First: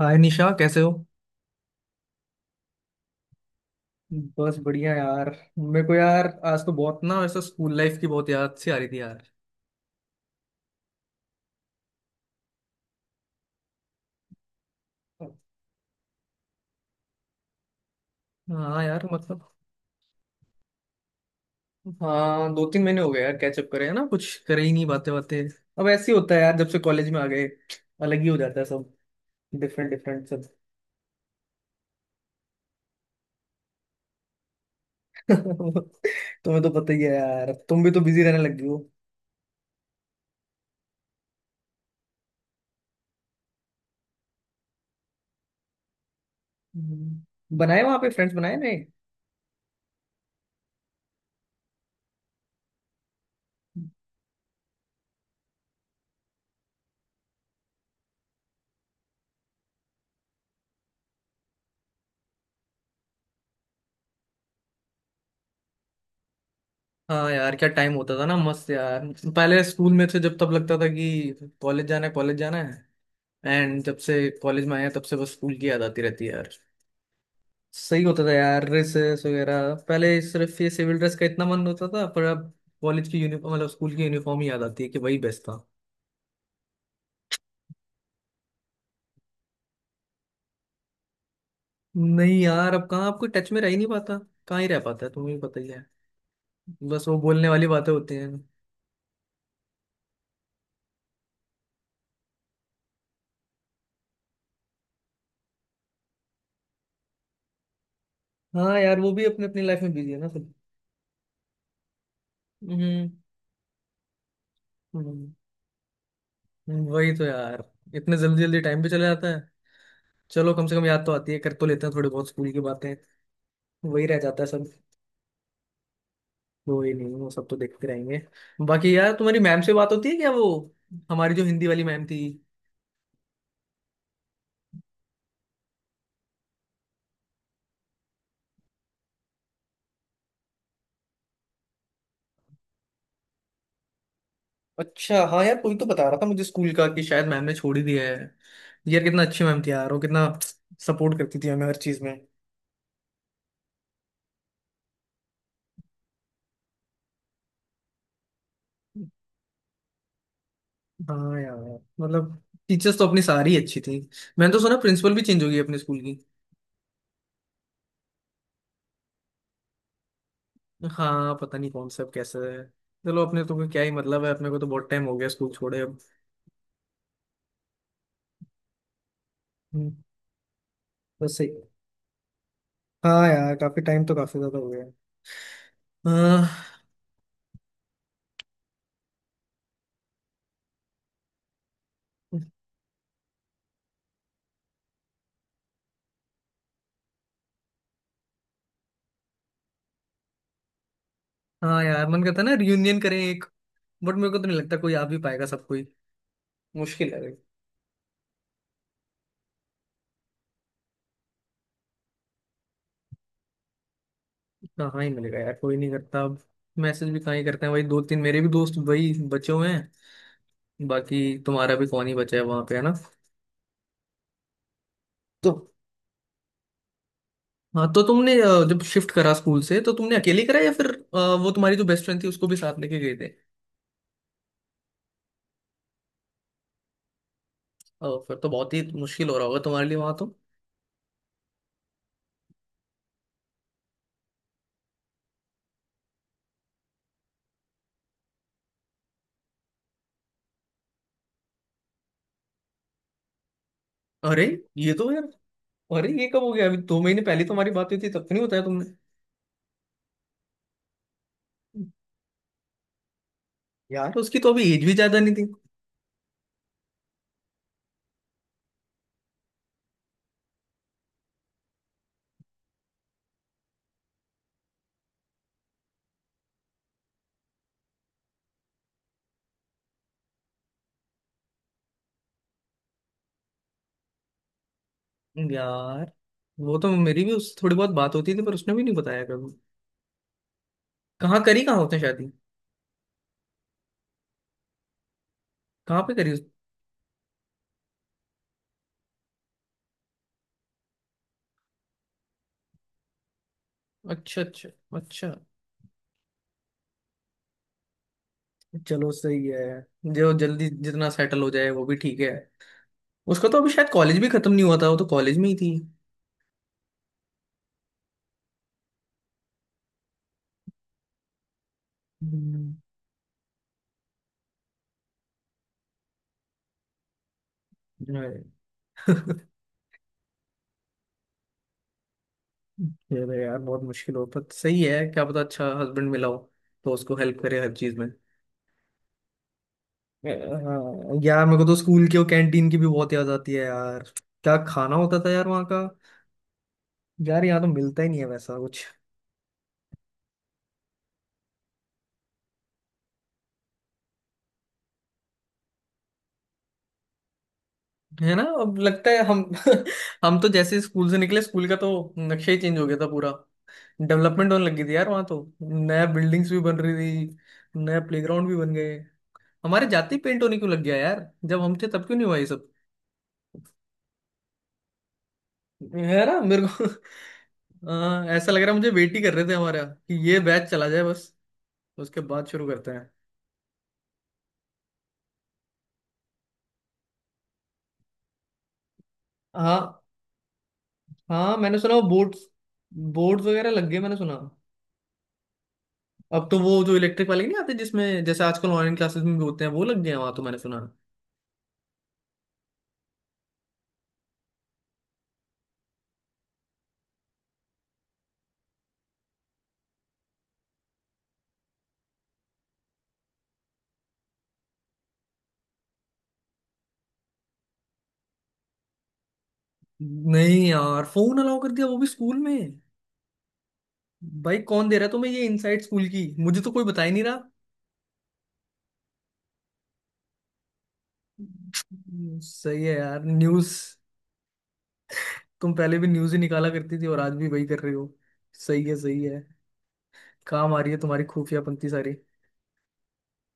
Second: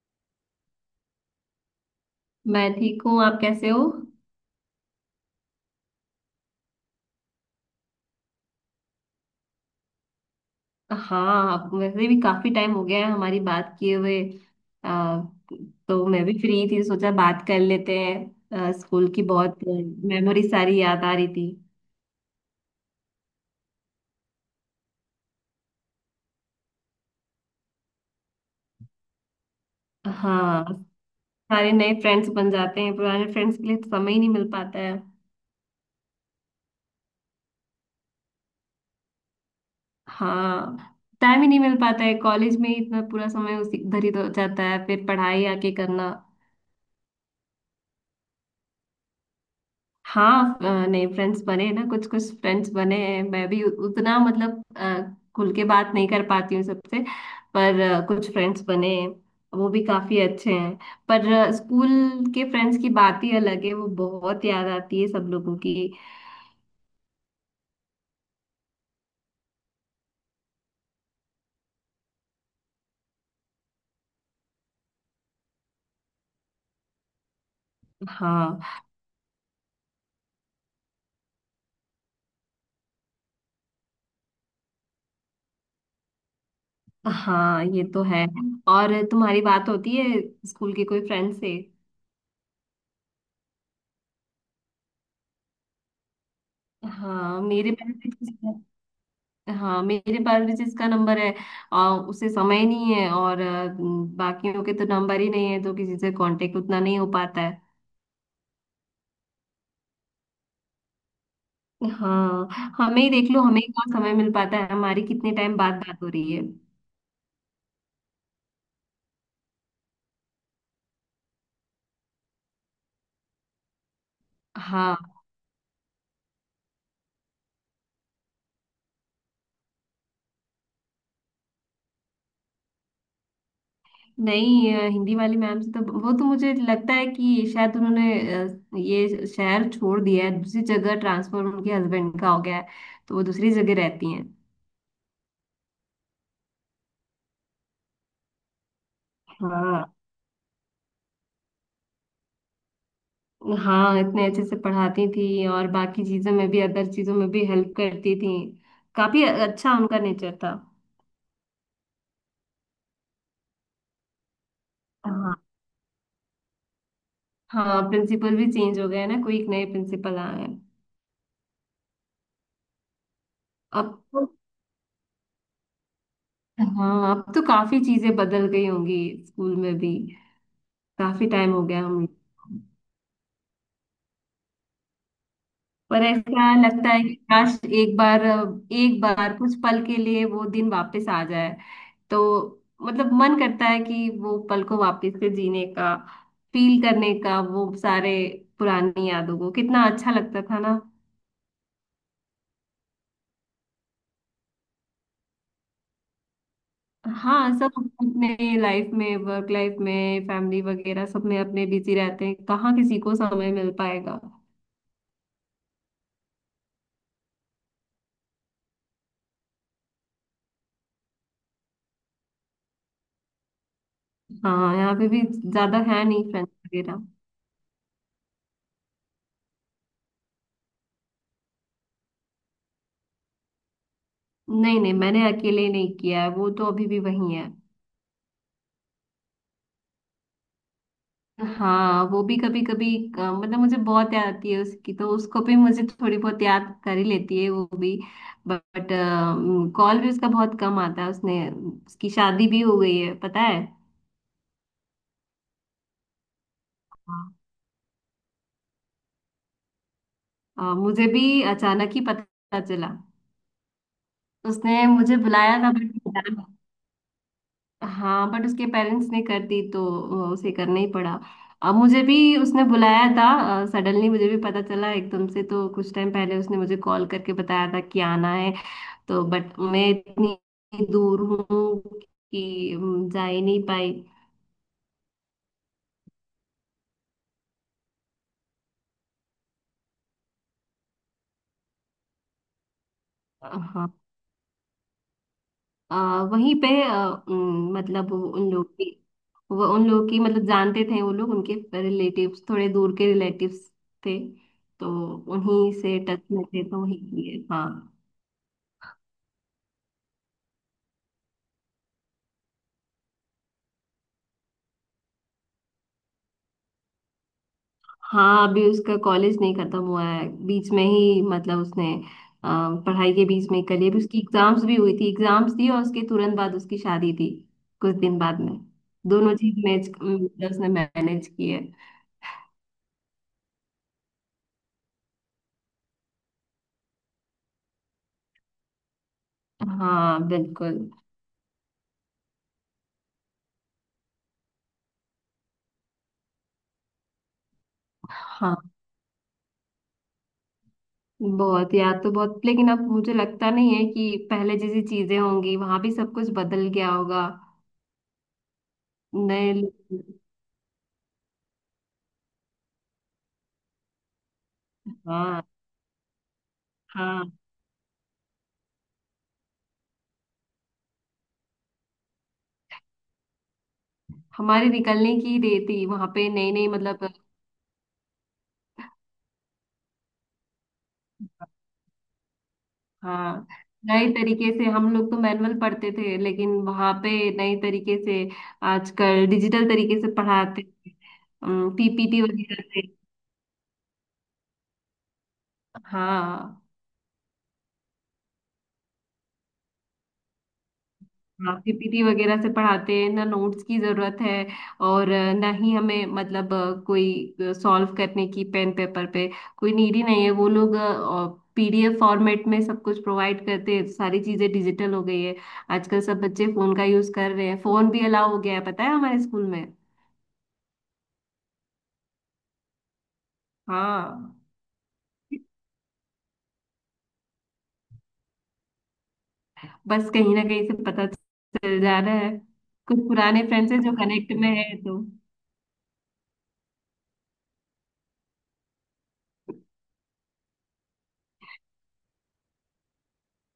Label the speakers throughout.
Speaker 1: हाय निशा कैसे हो।
Speaker 2: मैं ठीक हूँ। आप कैसे हो?
Speaker 1: बस बढ़िया यार। मेरे को यार आज तो बहुत ना वैसे स्कूल लाइफ की बहुत याद सी आ रही थी यार।
Speaker 2: हाँ, वैसे भी काफी टाइम हो गया है हमारी बात किए हुए। आ, तो मैं भी फ्री थी, सोचा बात कर लेते हैं।
Speaker 1: हाँ यार,
Speaker 2: स्कूल की
Speaker 1: मतलब
Speaker 2: बहुत मेमोरी सारी याद आ रही थी।
Speaker 1: हाँ 2-3 महीने हो गए यार, कैचअप करे है ना, कुछ करे ही नहीं, बातें बातें। अब ऐसे ही होता है यार, जब से कॉलेज में आ गए अलग ही हो जाता है सब। डिफरेंट डिफरेंट सब।
Speaker 2: हाँ, सारे नए फ्रेंड्स बन जाते हैं। पुराने फ्रेंड्स के लिए तो समय ही नहीं मिल पाता है।
Speaker 1: तुम्हें तो पता ही है यार, तुम भी तो बिजी रहने लग गई हो।
Speaker 2: हाँ, टाइम ही नहीं मिल पाता है। कॉलेज में ही इतना पूरा समय उसी, इधर ही तो जाता है, फिर पढ़ाई आके करना।
Speaker 1: हम्म। बनाए वहां पे फ्रेंड्स बनाए नहीं?
Speaker 2: हाँ, नए फ्रेंड्स बने हैं ना, कुछ कुछ फ्रेंड्स बने हैं। मैं भी उतना मतलब खुल के बात नहीं कर पाती हूँ सबसे। पर कुछ फ्रेंड्स बने हैं। वो भी काफी अच्छे हैं। पर स्कूल के फ्रेंड्स की बात ही अलग है। वो बहुत याद आती है सब लोगों की।
Speaker 1: हाँ यार, क्या टाइम होता था ना, मस्त यार। पहले स्कूल में थे जब, तब लगता था कि कॉलेज जाना है कॉलेज जाना है। एंड जब से कॉलेज में आया तब से बस स्कूल की याद आती रहती है यार। सही होता था यार,
Speaker 2: हाँ।
Speaker 1: ड्रेसेस वगैरह पहले सिर्फ ये सिविल ड्रेस का इतना मन होता था, पर अब कॉलेज की यूनिफॉर्म मतलब स्कूल की यूनिफॉर्म ही याद आती है कि वही बेस्ट था।
Speaker 2: हाँ, ये तो है। और तुम्हारी बात होती है स्कूल के कोई फ्रेंड से?
Speaker 1: नहीं यार, अब कहाँ आपको टच में रह ही नहीं पाता। कहाँ ही रह पाता है, तुम्हें भी पता ही है। बस वो
Speaker 2: हाँ,
Speaker 1: बोलने वाली
Speaker 2: मेरे
Speaker 1: बातें
Speaker 2: पास
Speaker 1: होती हैं।
Speaker 2: भी। हाँ, मेरे बायोलॉजिस्ट का नंबर है। उसे समय नहीं है, और बाकियों के तो नंबर ही नहीं है, तो किसी से कांटेक्ट उतना नहीं हो पाता है।
Speaker 1: हाँ यार, वो भी अपनी अपनी लाइफ में बिजी है ना सब।
Speaker 2: हाँ, हमें ही
Speaker 1: हम्म।
Speaker 2: देख लो, हमें कहाँ समय मिल पाता है। हमारी
Speaker 1: हम्म,
Speaker 2: कितने टाइम बाद बात हो रही है।
Speaker 1: वही तो यार। इतने जल्दी जल्दी टाइम भी चला जाता है। चलो कम से कम याद तो आती है, कर तो लेते हैं थोड़ी बहुत स्कूल की बातें। वही रह जाता है सब।
Speaker 2: हाँ,
Speaker 1: कोई नहीं, वो सब तो देखते रहेंगे। बाकी यार, तुम्हारी मैम से बात होती है क्या वो, हमारी जो हिंदी वाली मैम थी?
Speaker 2: नहीं, हिंदी वाली मैम से तो, वो तो मुझे लगता है कि शायद उन्होंने ये शहर छोड़ दिया है। दूसरी जगह ट्रांसफर उनके हस्बैंड का हो गया है। तो वो दूसरी जगह रहती हैं।
Speaker 1: अच्छा, हाँ यार कोई तो बता रहा था मुझे स्कूल का कि शायद मैम ने छोड़ ही दिया है। यार कितना अच्छी मैम थी
Speaker 2: हाँ।
Speaker 1: यार वो, कितना सपोर्ट करती थी हमें हर चीज में।
Speaker 2: हाँ, इतने अच्छे से पढ़ाती थी, और बाकी चीजों में भी, अदर चीजों में भी हेल्प करती थी। काफी अच्छा उनका नेचर था।
Speaker 1: हाँ यार, मतलब टीचर्स तो अपनी सारी अच्छी थी। मैंने तो सुना प्रिंसिपल भी
Speaker 2: हाँ।
Speaker 1: चेंज हो गई अपने स्कूल की।
Speaker 2: हाँ, प्रिंसिपल भी चेंज हो गए हैं ना। कोई एक नए प्रिंसिपल आए हैं।
Speaker 1: हाँ, पता नहीं कौन सा अब, कैसा है। चलो अपने तो कोई क्या ही
Speaker 2: अब
Speaker 1: मतलब
Speaker 2: तो।
Speaker 1: है, अपने को तो बहुत टाइम हो गया स्कूल छोड़े अब।
Speaker 2: हाँ, अब तो काफी चीजें बदल गई होंगी। स्कूल में
Speaker 1: हम्म,
Speaker 2: भी काफी
Speaker 1: बस सही।
Speaker 2: टाइम हो गया हम।
Speaker 1: हाँ यार काफी टाइम तो काफी ज्यादा हो गया है।
Speaker 2: पर ऐसा
Speaker 1: हाँ।
Speaker 2: लगता है कि काश एक बार, एक बार कुछ पल के लिए वो दिन वापस आ जाए। तो मतलब मन करता है कि वो पल को वापस से जीने का, फील करने का वो सारे पुरानी यादों को। कितना अच्छा लगता था ना।
Speaker 1: हाँ यार, मन करता है ना रियूनियन करें एक। बट मेरे को तो नहीं लगता कोई आ भी पाएगा, सब कोई मुश्किल है।
Speaker 2: हाँ, सब अपने लाइफ में, वर्क लाइफ में, फैमिली वगैरह सब में अपने बिजी रहते हैं। कहाँ किसी को समय मिल पाएगा।
Speaker 1: कहाँ ही मिलेगा यार, कोई नहीं करता अब। मैसेज भी कहाँ ही करते हैं, वही दो तीन मेरे भी दोस्त वही बचे हुए हैं, बाकी। तुम्हारा भी कौन ही बचा है वहां पे, है ना?
Speaker 2: हाँ, यहाँ पे भी
Speaker 1: तो
Speaker 2: ज्यादा है नहीं फ्रेंड्स वगैरह।
Speaker 1: हाँ, तो तुमने जब शिफ्ट करा स्कूल से तो तुमने अकेले करा, या फिर वो तुम्हारी जो बेस्ट फ्रेंड थी उसको भी साथ लेके गए थे?
Speaker 2: नहीं, नहीं, मैंने अकेले नहीं किया है। वो तो अभी भी वही है।
Speaker 1: फिर तो बहुत ही मुश्किल हो रहा होगा तुम्हारे लिए वहां तो।
Speaker 2: हाँ, वो भी कभी कभी मतलब, मुझे बहुत याद आती है उसकी, तो उसको भी मुझे थोड़ी बहुत याद कर ही लेती है वो भी। बट कॉल भी उसका बहुत कम आता है उसने। उसकी शादी भी हो गई है, पता है।
Speaker 1: अरे, ये तो यार। अरे ये कब हो गया? अभी दो महीने
Speaker 2: हाँ।
Speaker 1: पहले तुम्हारी बात हुई थी तब तो नहीं बताया तुमने।
Speaker 2: मुझे भी अचानक ही पता चला।
Speaker 1: यार उसकी तो अभी एज
Speaker 2: उसने
Speaker 1: भी
Speaker 2: मुझे
Speaker 1: ज्यादा नहीं थी।
Speaker 2: बुलाया था बट। हाँ, बट उसके पेरेंट्स ने कर दी, तो उसे करना ही पड़ा। अब मुझे भी। उसने बुलाया था। सडनली मुझे भी पता चला एकदम से, तो कुछ टाइम पहले उसने मुझे कॉल करके बताया था कि आना है। तो बट मैं इतनी दूर हूँ कि जा ही नहीं पाई।
Speaker 1: यार वो तो मेरी भी उससे थोड़ी बहुत बात होती थी, पर उसने भी नहीं बताया कभी। कहाँ करी कहाँ उसने शादी?
Speaker 2: हाँ,
Speaker 1: कहाँ पे करी?
Speaker 2: वहीं पे मतलब वो उन लोग की। वो उन लोग की मतलब जानते थे वो लोग उनके। रिलेटिव्स, थोड़े दूर के रिलेटिव्स थे।
Speaker 1: अच्छा अच्छा।
Speaker 2: तो
Speaker 1: अच्छा,
Speaker 2: उन्हीं से टच में थे तो वहीं किए, हाँ।
Speaker 1: चलो सही है। जो जल्दी जितना सेटल हो जाए वो भी ठीक है। उसका तो अभी शायद कॉलेज भी खत्म नहीं हुआ था, वो तो कॉलेज में ही थी।
Speaker 2: हाँ, अभी उसका कॉलेज नहीं खत्म हुआ है, बीच में ही मतलब उसने अ,
Speaker 1: हम्म।
Speaker 2: पढ़ाई के बीच में कर लिया। अभी उसकी एग्जाम्स भी हुई थी, एग्जाम्स थी, और उसके तुरंत बाद उसकी शादी थी, कुछ दिन बाद
Speaker 1: अरे,
Speaker 2: में। दोनों चीज मैच मतलब उसने मैनेज की है।
Speaker 1: ये तो यार बहुत मुश्किल हो, पर सही है, क्या पता अच्छा हस्बैंड मिला हो तो उसको हेल्प करे हर चीज में।
Speaker 2: हाँ, बिल्कुल।
Speaker 1: हाँ, यार मेरे को तो स्कूल के और कैंटीन की भी बहुत याद आती है यार। क्या खाना होता था यार वहाँ का। यार यहाँ तो मिलता ही नहीं है वैसा
Speaker 2: हाँ,
Speaker 1: कुछ।
Speaker 2: बहुत याद तो बहुत, लेकिन अब मुझे लगता नहीं है कि पहले जैसी चीजें होंगी, वहां भी सब कुछ बदल गया होगा।
Speaker 1: है ना, अब लगता है हम
Speaker 2: नए लोग-
Speaker 1: हम तो जैसे स्कूल से निकले, स्कूल का तो नक्शा ही चेंज हो गया था पूरा। डेवलपमेंट होने लगी थी यार वहाँ तो।
Speaker 2: हाँ।
Speaker 1: नया बिल्डिंग्स भी बन रही
Speaker 2: हाँ,
Speaker 1: थी, नया प्लेग्राउंड भी बन गए। हमारे जाते ही पेंट होने क्यों लग गया यार, जब हम थे तब क्यों नहीं हुआ ये सब?
Speaker 2: हमारे निकलने की देर थी वहां
Speaker 1: है
Speaker 2: पे।
Speaker 1: ना
Speaker 2: नई
Speaker 1: मेरे
Speaker 2: नई
Speaker 1: को।
Speaker 2: मतलब।
Speaker 1: हाँ, ऐसा लग रहा है मुझे वेट ही कर रहे थे हमारा कि ये बैच चला जाए बस, उसके बाद शुरू करते हैं।
Speaker 2: हाँ, नए तरीके से, हम लोग तो मैनुअल पढ़ते थे लेकिन वहां पे नए तरीके से, आजकल डिजिटल
Speaker 1: हाँ।
Speaker 2: तरीके से पढ़ाते
Speaker 1: हाँ
Speaker 2: हैं,
Speaker 1: मैंने सुना वो
Speaker 2: पीपीटी
Speaker 1: बोर्ड्स,
Speaker 2: वगैरह से।
Speaker 1: बोर्ड्स वगैरह लग गए मैंने सुना। अब तो
Speaker 2: हाँ।
Speaker 1: वो जो इलेक्ट्रिक वाले नहीं आते जिसमें जैसे आजकल ऑनलाइन क्लासेस में भी होते हैं, वो लग गए हैं वहां तो, मैंने सुना।
Speaker 2: हाँ, पीपीटी वगैरह से पढ़ाते हैं ना, नोट्स की जरूरत है। और ना ही हमें मतलब कोई सॉल्व करने की पेन पेपर पे कोई नीड ही नहीं है। वो लोग पीडीएफ फॉर्मेट में सब कुछ प्रोवाइड करते हैं। सारी चीजें डिजिटल हो गई है। आजकल सब बच्चे फोन का यूज कर रहे हैं। फोन भी अलाउ हो गया है, पता है हमारे स्कूल में।
Speaker 1: नहीं यार, फोन अलाउ कर दिया वो भी स्कूल में।
Speaker 2: हाँ,
Speaker 1: भाई कौन दे रहा है तुम्हें ये इनसाइड स्कूल की, मुझे तो कोई बता ही नहीं रहा।
Speaker 2: बस कहीं ना कहीं से पता चल जा रहा है।
Speaker 1: सही है
Speaker 2: कुछ
Speaker 1: यार
Speaker 2: पुराने
Speaker 1: न्यूज।
Speaker 2: फ्रेंड्स हैं जो कनेक्ट में है,
Speaker 1: तुम पहले भी न्यूज ही निकाला करती थी और आज भी वही कर रही हो। सही है, सही है। काम आ रही है तुम्हारी खुफिया पंक्ति सारी।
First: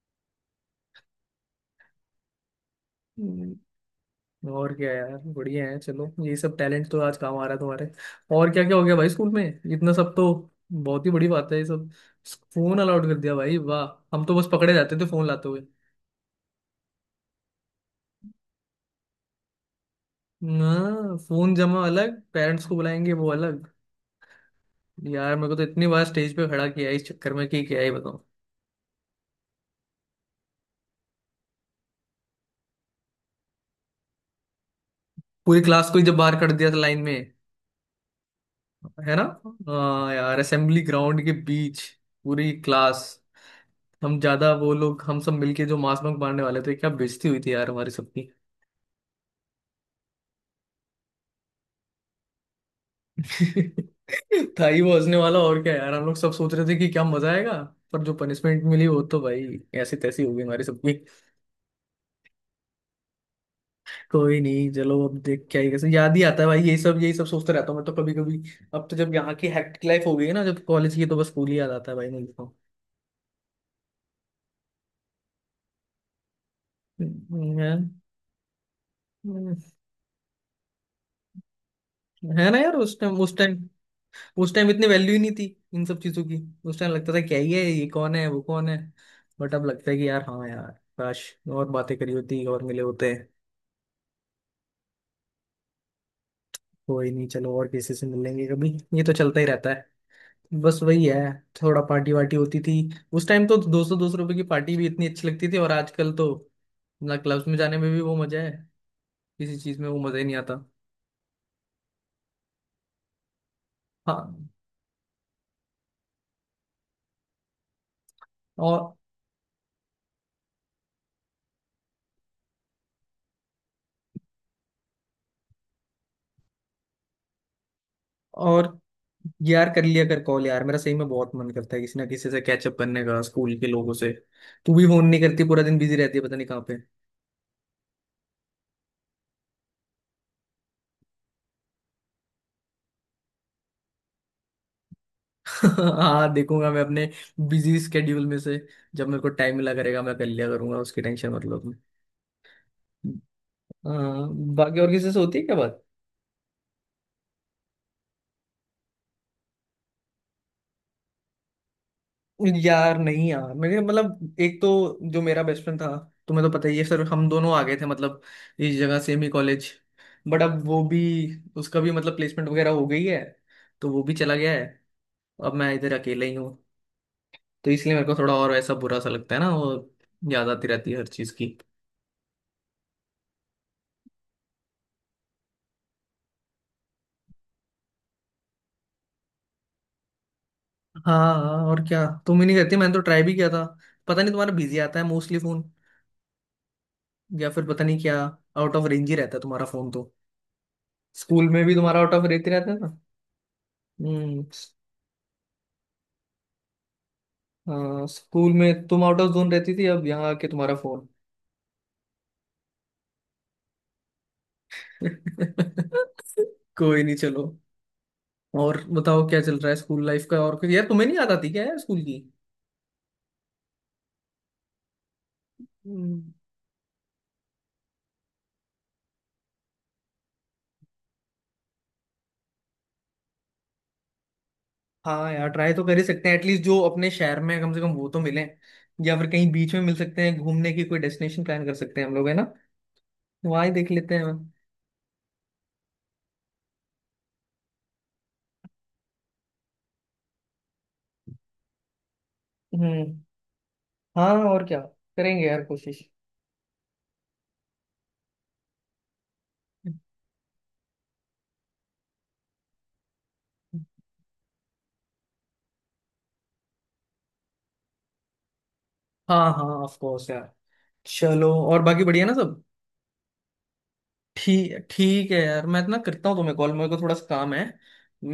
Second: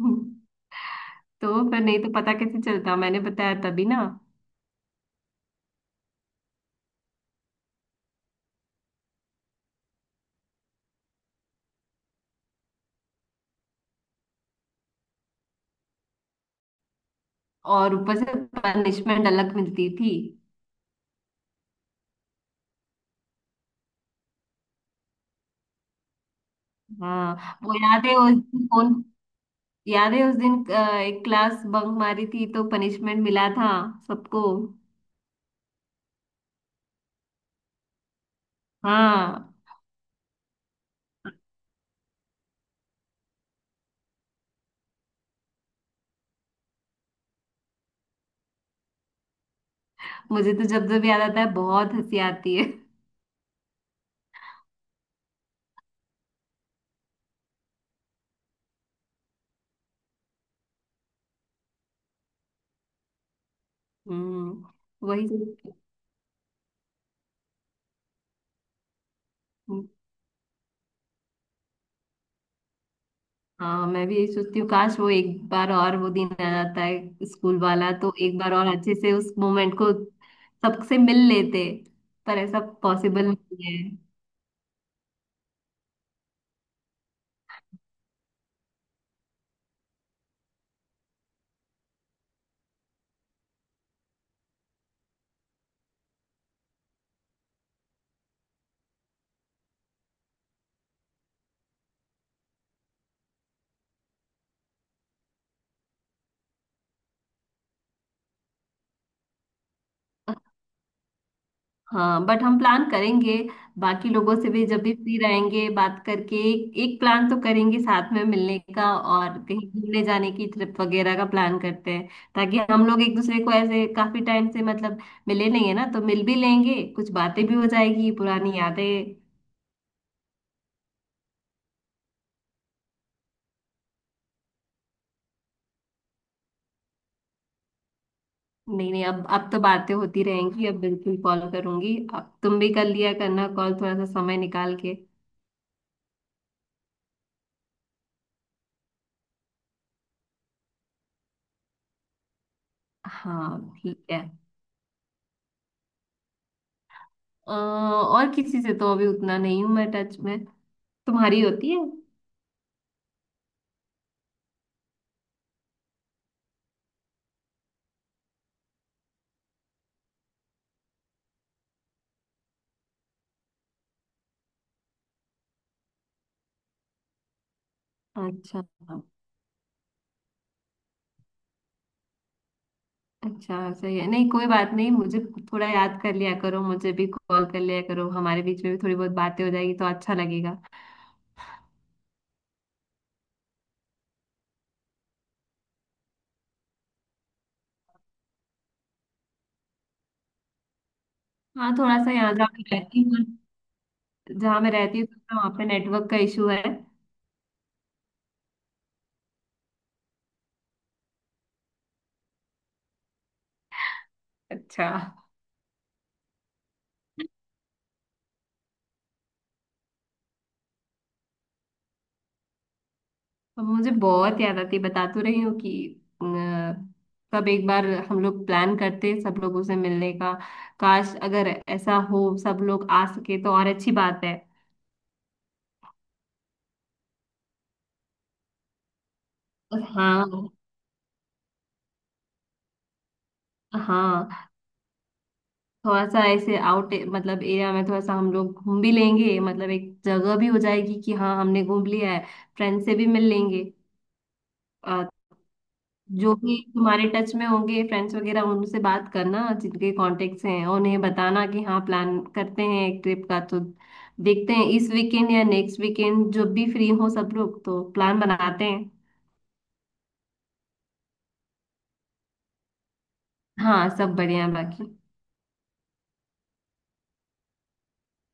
Speaker 2: हम्म, तो फिर नहीं तो पता कैसे चलता, मैंने बताया तभी ना।
Speaker 1: और क्या यार, बढ़िया है। चलो ये सब टैलेंट तो आज काम आ रहा है तुम्हारे। और क्या क्या हो गया भाई स्कूल में, इतना सब तो बहुत ही बड़ी बात है ये सब। फोन अलाउड कर दिया, भाई वाह। हम तो बस पकड़े जाते थे फोन लाते हुए।
Speaker 2: और ऊपर से पनिशमेंट अलग मिलती थी।
Speaker 1: हाँ फोन जमा अलग, पेरेंट्स को बुलाएंगे वो अलग। यार मेरे को तो इतनी बार स्टेज पे खड़ा किया है इस चक्कर में
Speaker 2: हाँ,
Speaker 1: कि
Speaker 2: वो
Speaker 1: क्या ही
Speaker 2: याद है
Speaker 1: बताऊं।
Speaker 2: उस दिन कौन। याद है उस दिन एक क्लास बंक मारी थी, तो पनिशमेंट मिला था सबको।
Speaker 1: पूरी क्लास को ही जब बाहर कर दिया था लाइन में, है ना?
Speaker 2: हाँ,
Speaker 1: हाँ यार, असेंबली ग्राउंड के बीच पूरी क्लास। हम ज्यादा वो लोग, हम सब मिलके जो मास बंक मारने वाले थे, क्या बेइज्जती हुई थी यार हमारी सबकी।
Speaker 2: मुझे तो जब जब याद आता है बहुत हंसी आती है।
Speaker 1: था ही वो हंसने वाला, और क्या यार, हम लोग सब सोच रहे थे कि क्या मजा आएगा, पर जो पनिशमेंट मिली वो तो भाई ऐसी तैसी हो गई हमारी सबकी। कोई नहीं, चलो
Speaker 2: हम्म।
Speaker 1: अब
Speaker 2: वही
Speaker 1: देख क्या ही,
Speaker 2: सब।
Speaker 1: कैसे याद ही आता है भाई, यही सब सोचते रहता हूँ मैं तो कभी कभी। अब तो जब यहाँ की हेक्टिक लाइफ हो गई है ना जब कॉलेज की, तो बस स्कूल ही याद आता है भाई मुझे तो।
Speaker 2: हाँ, मैं भी यही सोचती हूँ, काश वो एक बार और वो दिन आ जाता है स्कूल
Speaker 1: है।
Speaker 2: वाला तो एक बार और अच्छे से उस
Speaker 1: हम्म,
Speaker 2: मोमेंट को सबसे मिल लेते। पर
Speaker 1: है ना
Speaker 2: ऐसा
Speaker 1: यार, उस टाइम
Speaker 2: पॉसिबल
Speaker 1: उस टाइम
Speaker 2: नहीं है।
Speaker 1: उस टाइम इतनी वैल्यू ही नहीं थी इन सब चीजों की। उस टाइम लगता था क्या ही है, ये कौन है वो कौन है, बट अब लगता है कि यार हाँ यार, काश और बातें करी होती और मिले होते। कोई नहीं, चलो और किसी से मिल लेंगे कभी, ये तो चलता ही रहता है। बस वही है, थोड़ा पार्टी वार्टी होती थी। उस टाइम तो ₹200-200 की पार्टी भी इतनी अच्छी लगती थी, और आजकल तो ना क्लब्स में जाने में भी वो मजा है, किसी चीज में वो मजा ही नहीं आता।
Speaker 2: हाँ, बट हम प्लान करेंगे। बाकी लोगों
Speaker 1: हाँ।
Speaker 2: से भी जब भी फ्री रहेंगे, बात करके एक प्लान तो करेंगे साथ में मिलने का,
Speaker 1: और
Speaker 2: और कहीं घूमने जाने की ट्रिप वगैरह का प्लान करते हैं। ताकि हम लोग एक दूसरे को ऐसे काफी टाइम से मतलब मिले नहीं है ना, तो मिल भी लेंगे, कुछ बातें भी हो जाएगी, पुरानी
Speaker 1: और
Speaker 2: यादें।
Speaker 1: यार, कर लिया कर कॉल यार, मेरा सही में बहुत मन करता है किसी ना किसी से कैचअप करने का स्कूल के लोगों से। तू भी फोन नहीं करती, पूरा दिन बिजी रहती है पता नहीं कहाँ पे।
Speaker 2: नहीं, नहीं, अब तो बातें होती रहेंगी। अब बिल्कुल कॉल करूंगी, अब तुम भी कर लिया करना कॉल थोड़ा सा समय निकाल के।
Speaker 1: हाँ देखूंगा मैं अपने बिजी स्केड्यूल में से, जब मेरे को टाइम मिला करेगा मैं कर लिया करूंगा, उसकी टेंशन मतलब।
Speaker 2: हाँ, ठीक है।
Speaker 1: हाँ। बाकी और किसी से होती है क्या बात?
Speaker 2: और किसी से तो अभी उतना नहीं हूं मैं टच में। तुम्हारी होती है?
Speaker 1: यार नहीं यार, मेरे मतलब एक तो जो मेरा बेस्ट फ्रेंड था, तुम्हें तो पता ही है सर, हम दोनों आ गए थे मतलब इस जगह सेम ही कॉलेज, बट अब वो भी, उसका भी मतलब प्लेसमेंट वगैरह हो गई है, तो वो भी चला गया है। अब मैं इधर अकेले ही हूँ, तो इसलिए मेरे को थोड़ा और
Speaker 2: अच्छा।
Speaker 1: ऐसा बुरा सा लगता है ना वो, याद आती रहती है हर चीज़ की।
Speaker 2: अच्छा, सही है। नहीं, कोई बात नहीं। मुझे थोड़ा याद कर लिया करो, मुझे भी कॉल कर लिया करो। हमारे बीच में भी थोड़ी बहुत बातें हो जाएगी, तो अच्छा लगेगा।
Speaker 1: हाँ, हाँ, और क्या, तुम ही नहीं करती, मैंने तो ट्राई भी किया था। पता नहीं तुम्हारा बिजी आता है मोस्टली फोन, या फिर पता नहीं क्या, आउट ऑफ रेंज ही रहता है तुम्हारा फोन तो। स्कूल में
Speaker 2: हाँ,
Speaker 1: भी
Speaker 2: थोड़ा
Speaker 1: तुम्हारा
Speaker 2: सा,
Speaker 1: आउट ऑफ
Speaker 2: यहाँ जहाँ
Speaker 1: रहती
Speaker 2: मैं
Speaker 1: रहता था।
Speaker 2: रहती हूँ,
Speaker 1: हम्म।
Speaker 2: जहाँ मैं रहती हूँ तो वहाँ पे नेटवर्क का इशू है।
Speaker 1: हाँ, स्कूल में तुम आउट ऑफ जोन रहती थी, अब यहाँ आके तुम्हारा फोन
Speaker 2: अच्छा।
Speaker 1: कोई नहीं चलो। और बताओ, क्या चल रहा है स्कूल लाइफ का? और कुछ यार तुम्हें नहीं याद आती क्या यार स्कूल की?
Speaker 2: अब मुझे बहुत याद आती है, बता तो रही हूँ कि
Speaker 1: हम्म,
Speaker 2: अ, कब एक बार हम लोग प्लान करते सब लोगों से मिलने का। काश अगर ऐसा हो, सब लोग आ सके तो और अच्छी बात है।
Speaker 1: हाँ यार, ट्राई तो कर ही सकते हैं एटलीस्ट, जो अपने शहर में है, कम से कम वो तो मिले। या फिर कहीं बीच में
Speaker 2: और
Speaker 1: मिल सकते हैं,
Speaker 2: हाँ।
Speaker 1: घूमने की कोई डेस्टिनेशन प्लान कर सकते हैं हम लोग, है ना? वहाँ ही देख लेते हैं।
Speaker 2: हाँ, थोड़ा सा ऐसे आउट मतलब एरिया में थोड़ा सा हम लोग घूम भी लेंगे, मतलब एक जगह भी हो जाएगी कि हाँ हमने घूम लिया है, फ्रेंड से
Speaker 1: हम्म।
Speaker 2: भी मिल लेंगे।
Speaker 1: हाँ और क्या, करेंगे यार कोशिश।
Speaker 2: जो भी तुम्हारे टच में होंगे फ्रेंड्स वगैरह, उनसे बात करना, जिनके कॉन्टेक्ट्स हैं उन्हें बताना कि हाँ, प्लान करते हैं एक ट्रिप का, तो देखते हैं इस वीकेंड या नेक्स्ट वीकेंड, जब भी फ्री हो सब लोग तो प्लान बनाते हैं।
Speaker 1: हाँ हाँ ऑफ कोर्स यार। चलो और बाकी बढ़िया ना सब?
Speaker 2: हाँ, सब बढ़िया
Speaker 1: ठीक
Speaker 2: बाकी।
Speaker 1: ठीक है यार, मैं ना करता हूँ तुम्हें कॉल, मेरे को थोड़ा सा काम है,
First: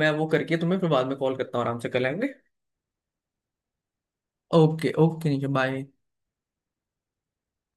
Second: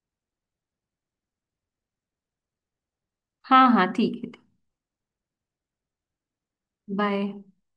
Speaker 1: मैं वो करके तुम्हें फिर बाद में कॉल करता हूँ, आराम से कर लेंगे।
Speaker 2: हाँ। हाँ, ठीक है।
Speaker 1: ओके ओके, नीचे बाय।
Speaker 2: बाय।